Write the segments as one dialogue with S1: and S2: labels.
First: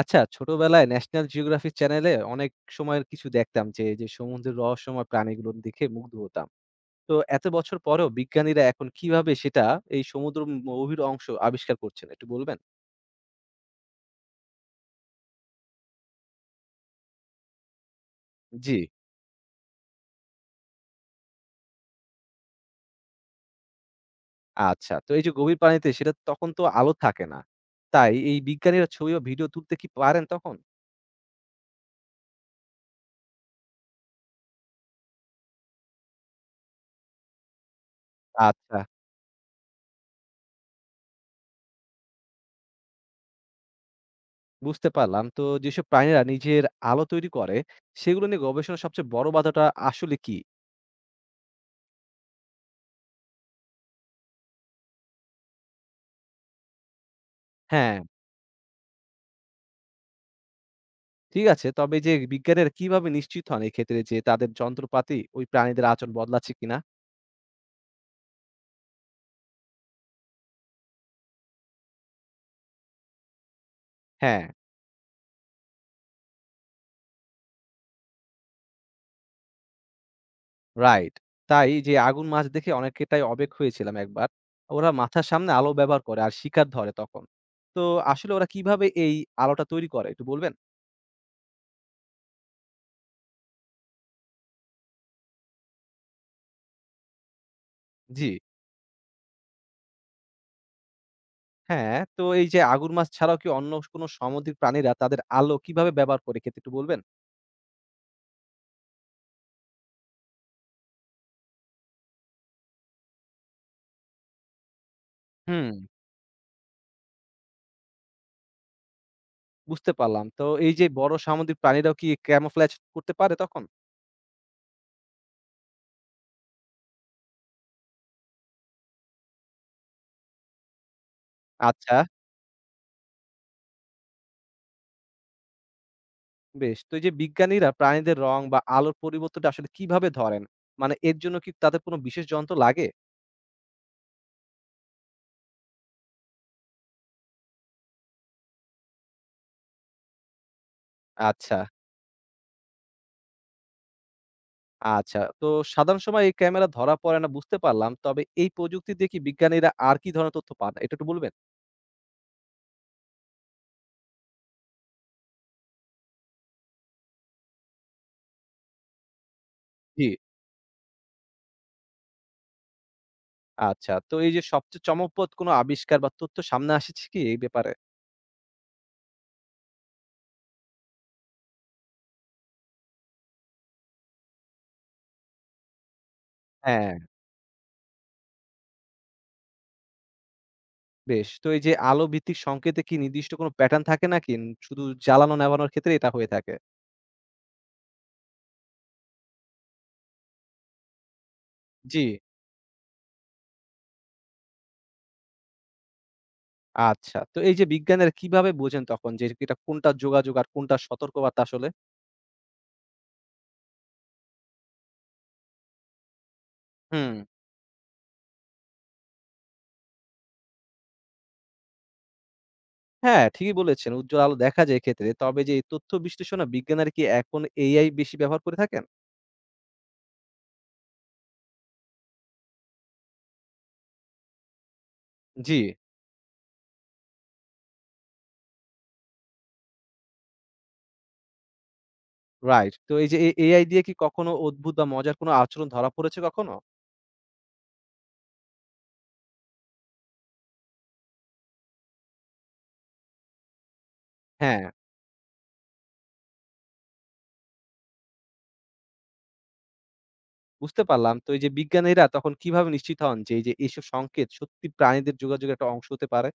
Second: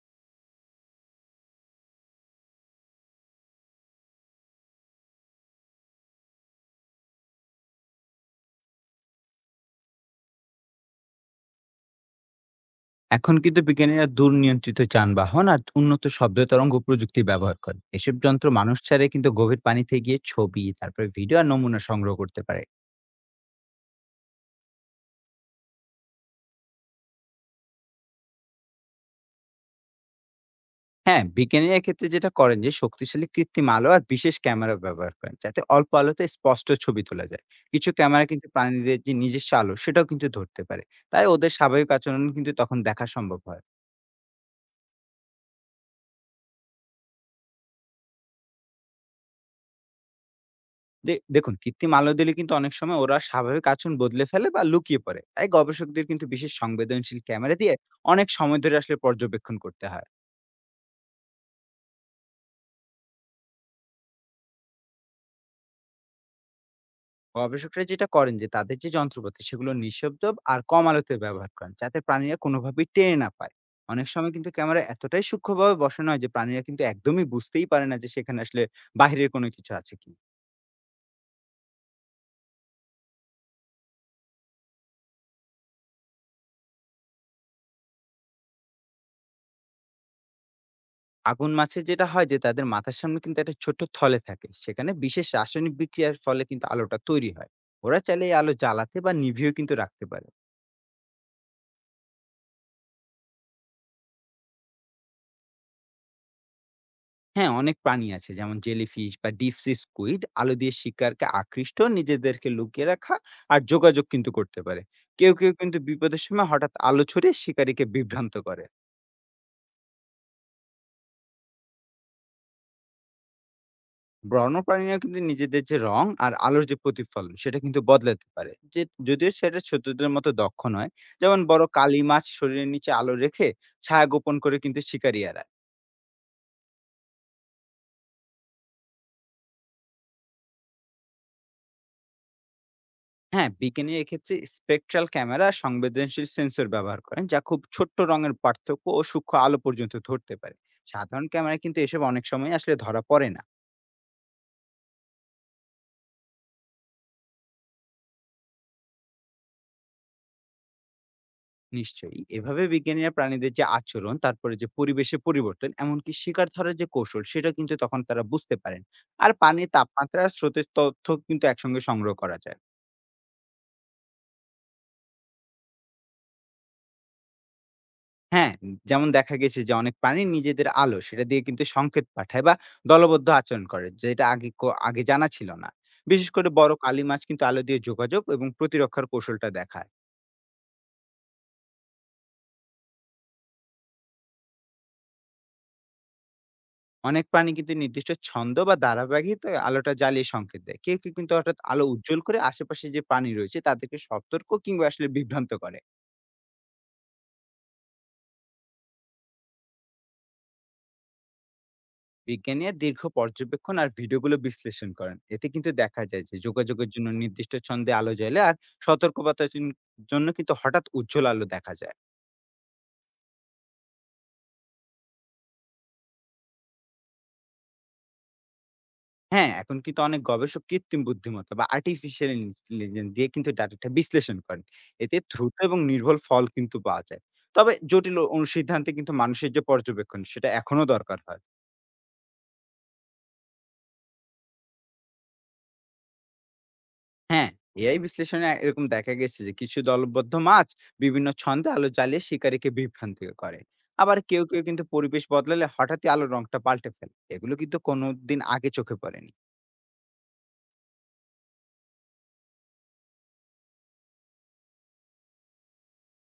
S1: আচ্ছা, ছোটবেলায় national geography চ্যানেলে অনেক সময়ের কিছু দেখতাম যে সমুদ্রের রহস্যময় প্রাণীগুলো দেখে মুগ্ধ হতাম। তো এত বছর পরেও বিজ্ঞানীরা এখন কিভাবে সেটা এই সমুদ্র ম গভীর অংশ আবিষ্কার করছেন একটু বলবেন?
S2: এখন কিন্তু বিজ্ঞানীরা দূর নিয়ন্ত্রিত যানবাহন আর উন্নত শব্দ তরঙ্গ প্রযুক্তি ব্যবহার করে এসব যন্ত্র
S1: জি।
S2: মানুষ ছাড়াই কিন্তু গভীর পানিতে গিয়ে ছবি তারপরে ভিডিও আর নমুনা সংগ্রহ করতে পারে।
S1: আচ্ছা, তো এই যে গভীর পানিতে সেটা তখন তো আলো থাকে না। তাই এই বিজ্ঞানীরা ছবি বা ভিডিও তুলতে কি পারেন তখন?
S2: হ্যাঁ, বিজ্ঞানীরা ক্ষেত্রে যেটা করেন যে শক্তিশালী কৃত্রিম আলো আর বিশেষ ক্যামেরা ব্যবহার করেন যাতে অল্প আলোতে স্পষ্ট ছবি তোলা যায়। কিছু ক্যামেরা কিন্তু
S1: আচ্ছা,
S2: প্রাণীদের যে নিজস্ব আলো সেটাও কিন্তু ধরতে পারে। তাই ওদের স্বাভাবিক আচরণ কিন্তু তখন দেখা সম্ভব হয়।
S1: বুঝতে পারলাম। তো যেসব প্রাণীরা নিজের আলো তৈরি করে, সেগুলো নিয়ে গবেষণার সবচেয়ে বড় বাধাটা আসলে কি?
S2: দেখুন, কৃত্রিম আলো দিলে কিন্তু অনেক সময় ওরা স্বাভাবিক আচরণ বদলে ফেলে বা লুকিয়ে পড়ে, তাই গবেষকদের কিন্তু বিশেষ সংবেদনশীল ক্যামেরা দিয়ে
S1: হ্যাঁ।
S2: অনেক সময় ধরে আসলে পর্যবেক্ষণ করতে হয়।
S1: ঠিক আছে। তবে এই যে বিজ্ঞানীরা কিভাবে নিশ্চিত হন এক্ষেত্রে যে তাদের যন্ত্রপাতি ওই প্রাণীদের আচরণ বদলাচ্ছে কিনা?
S2: গবেষকরা যেটা করেন যে তাদের যে যন্ত্রপাতি সেগুলো নিঃশব্দ আর কম আলোতে ব্যবহার করেন যাতে প্রাণীরা কোনোভাবেই টেনে না পায়। অনেক সময়
S1: হ্যাঁ,
S2: কিন্তু ক্যামেরা এতটাই সূক্ষ্মভাবে বসানো হয় যে প্রাণীরা কিন্তু একদমই বুঝতেই পারে না যে সেখানে আসলে বাইরের কোনো কিছু আছে কি।
S1: রাইট। তাই যে আগুন মাছ দেখে অনেকটাই অবাক হয়েছিলাম একবার। ওরা মাথার সামনে আলো ব্যবহার করে আর শিকার ধরে তখন। তো আসলে ওরা কিভাবে এই আলোটা তৈরি করে একটু বলবেন?
S2: আগুন মাছে যেটা হয় যে তাদের মাথার সামনে কিন্তু একটা ছোট্ট থলে থাকে, সেখানে বিশেষ রাসায়নিক বিক্রিয়ার ফলে কিন্তু আলোটা তৈরি হয়। ওরা চাইলে
S1: জি।
S2: এই আলো জ্বালাতে বা নিভিয়েও কিন্তু রাখতে পারে।
S1: হ্যাঁ, তো এই যে আগুন মাছ ছাড়াও কি অন্য কোনো সামুদ্রিক প্রাণীরা তাদের আলো কিভাবে ব্যবহার করে এক্ষেত্রে একটু বলবেন?
S2: হ্যাঁ, অনেক প্রাণী আছে যেমন জেলিফিশ বা ডিপসি স্কুইড আলো দিয়ে শিকারকে আকৃষ্ট, নিজেদেরকে লুকিয়ে রাখা আর যোগাযোগ কিন্তু করতে পারে। কেউ কেউ
S1: হুম,
S2: কিন্তু বিপদের সময় হঠাৎ আলো ছড়িয়ে শিকারীকে বিভ্রান্ত করে।
S1: বুঝতে পারলাম। তো এই যে বড় সামুদ্রিক প্রাণীরাও কি ক্যামোফ্ল্যাজ করতে পারে তখন?
S2: বন্যপ্রাণীরা কিন্তু নিজেদের যে রং আর আলোর যে প্রতিফলন সেটা কিন্তু বদলাতে পারে, যে যদিও সেটা ছোটদের মতো দক্ষ নয়। যেমন বড়
S1: আচ্ছা।
S2: কালি মাছ শরীরের নিচে আলো রেখে ছায়া গোপন করে কিন্তু শিকারি এড়ায়।
S1: বেশ। তো এই যে বিজ্ঞানীরা প্রাণীদের রং বা আলোর পরিবর্তনটা আসলে কিভাবে ধরেন? মানে এর জন্য কি তাদের কোনো বিশেষ যন্ত্র লাগে?
S2: হ্যাঁ, বিজ্ঞানী এক্ষেত্রে স্পেকট্রাল ক্যামেরা আর সংবেদনশীল সেন্সর ব্যবহার করেন যা খুব ছোট্ট রঙের পার্থক্য ও সূক্ষ্ম আলো পর্যন্ত ধরতে পারে। সাধারণ
S1: আচ্ছা।
S2: ক্যামেরা কিন্তু এসব অনেক সময় আসলে ধরা পড়ে না।
S1: আচ্ছা। তো সাধারণ সময় এই ক্যামেরা ধরা পড়ে না বুঝতে পারলাম। তবে এই প্রযুক্তি দিয়ে কি বিজ্ঞানীরা আর কি ধরনের তথ্য পান? এটা একটু বলবেন?
S2: নিশ্চয়ই। এভাবে বিজ্ঞানীরা প্রাণীদের যে আচরণ, তারপরে যে পরিবেশের পরিবর্তন, এমনকি শিকার ধরার যে কৌশল, সেটা কিন্তু তখন তারা বুঝতে পারেন। আর পানির
S1: জি।
S2: তাপমাত্রা আর স্রোতের তথ্য কিন্তু একসঙ্গে সংগ্রহ করা যায়।
S1: আচ্ছা। তো এই যে সবচেয়ে চমকপ্রদ কোনো আবিষ্কার বা তথ্য সামনে আসছে কি এই ব্যাপারে?
S2: হ্যাঁ, যেমন দেখা গেছে যে অনেক প্রাণী নিজেদের আলো, সেটা দিয়ে কিন্তু সংকেত পাঠায় বা দলবদ্ধ আচরণ করে, যেটা আগে জানা ছিল না। বিশেষ করে বড়
S1: হ্যাঁ।
S2: কালি মাছ কিন্তু আলো দিয়ে যোগাযোগ এবং প্রতিরক্ষার কৌশলটা দেখায়।
S1: বেশ। তো এই যে আলো ভিত্তিক সংকেতে কি নির্দিষ্ট কোনো প্যাটার্ন থাকে নাকি শুধু জ্বালানো নেভানোর ক্ষেত্রে এটা হয়ে থাকে?
S2: অনেক প্রাণী কিন্তু নির্দিষ্ট ছন্দ বা ধারাবাহিকতায় আলোটা জ্বালিয়ে সংকেত দেয়। কেউ কেউ কিন্তু হঠাৎ আলো
S1: জি।
S2: উজ্জ্বল করে আশেপাশে যে প্রাণী রয়েছে তাদেরকে সতর্ক কিংবা আসলে বিভ্রান্ত করে।
S1: আচ্ছা। তো এই যে বিজ্ঞানীরা কিভাবে বোঝেন তখন যে এটা কোনটা যোগাযোগ আর কোনটা সতর্কবার্তা আসলে?
S2: বিজ্ঞানীরা দীর্ঘ পর্যবেক্ষণ আর ভিডিওগুলো বিশ্লেষণ করেন। এতে কিন্তু দেখা যায় যে যোগাযোগের জন্য
S1: হুম।
S2: নির্দিষ্ট ছন্দে আলো জ্বলে আর সতর্কতার জন্য জন্য কিন্তু হঠাৎ উজ্জ্বল আলো দেখা যায়।
S1: হ্যাঁ, ঠিকই বলেছেন। উজ্জ্বল আলো দেখা যায় এক্ষেত্রে। তবে যে এই তথ্য বিশ্লেষণে বিজ্ঞানীরা কি এখন AI বেশি ব্যবহার করে থাকেন?
S2: হ্যাঁ, এখন কিন্তু অনেক গবেষক কৃত্রিম বুদ্ধিমত্তা বা আর্টিফিশিয়াল ইন্টেলিজেন্স দিয়ে কিন্তু ডাটাটা বিশ্লেষণ করেন। এতে দ্রুত
S1: জি।
S2: এবং নির্ভুল ফল কিন্তু পাওয়া যায়। তবে জটিল অনুসিদ্ধান্তে কিন্তু মানুষের যে পর্যবেক্ষণ সেটা এখনো দরকার হয়।
S1: রাইট। তো এই যে এ AI দিয়ে কি কখনো অদ্ভুত বা মজার কোনো আচরণ ধরা পড়েছে কখনো?
S2: হ্যাঁ, এআই বিশ্লেষণে এরকম দেখা গেছে যে কিছু দলবদ্ধ মাছ বিভিন্ন ছন্দে আলো জ্বালিয়ে শিকারীকে বিভ্রান্ত করে। আবার কেউ,
S1: হ্যাঁ।
S2: কেউ কিন্তু পরিবেশ বদলালে হঠাৎই আলোর রংটা পাল্টে ফেলে। এগুলো কিন্তু কোনোদিন আগে চোখে পড়েনি।
S1: বুঝতে পারলাম। তো এই যে বিজ্ঞানীরা তখন কিভাবে নিশ্চিত হন যে এই যে এইসব সংকেত সত্যি প্রাণীদের যোগাযোগের একটা অংশ হতে পারে?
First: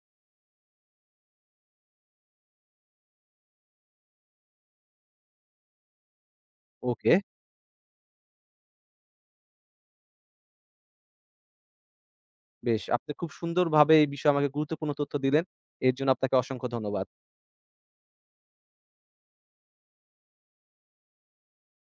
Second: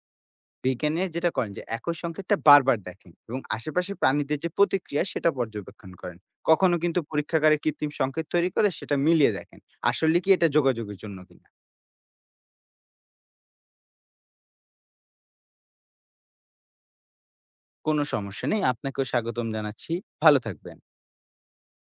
S2: বিজ্ঞানীরা যেটা করেন যে একই সংকেতটা বারবার দেখেন এবং আশেপাশে প্রাণীদের যে প্রতিক্রিয়া সেটা পর্যবেক্ষণ করেন। কখনো কিন্তু
S1: ওকে,
S2: পরীক্ষাগারে কৃত্রিম সংকেত তৈরি করে সেটা মিলিয়ে দেখেন আসলে কি এটা যোগাযোগের জন্য কিনা।
S1: বেশ। আপনি খুব সুন্দরভাবে এই বিষয়ে আমাকে গুরুত্বপূর্ণ তথ্য দিলেন। এর জন্য আপনাকে অসংখ্য ধন্যবাদ।
S2: কোনো সমস্যা নেই, আপনাকেও স্বাগতম জানাচ্ছি। ভালো থাকবেন।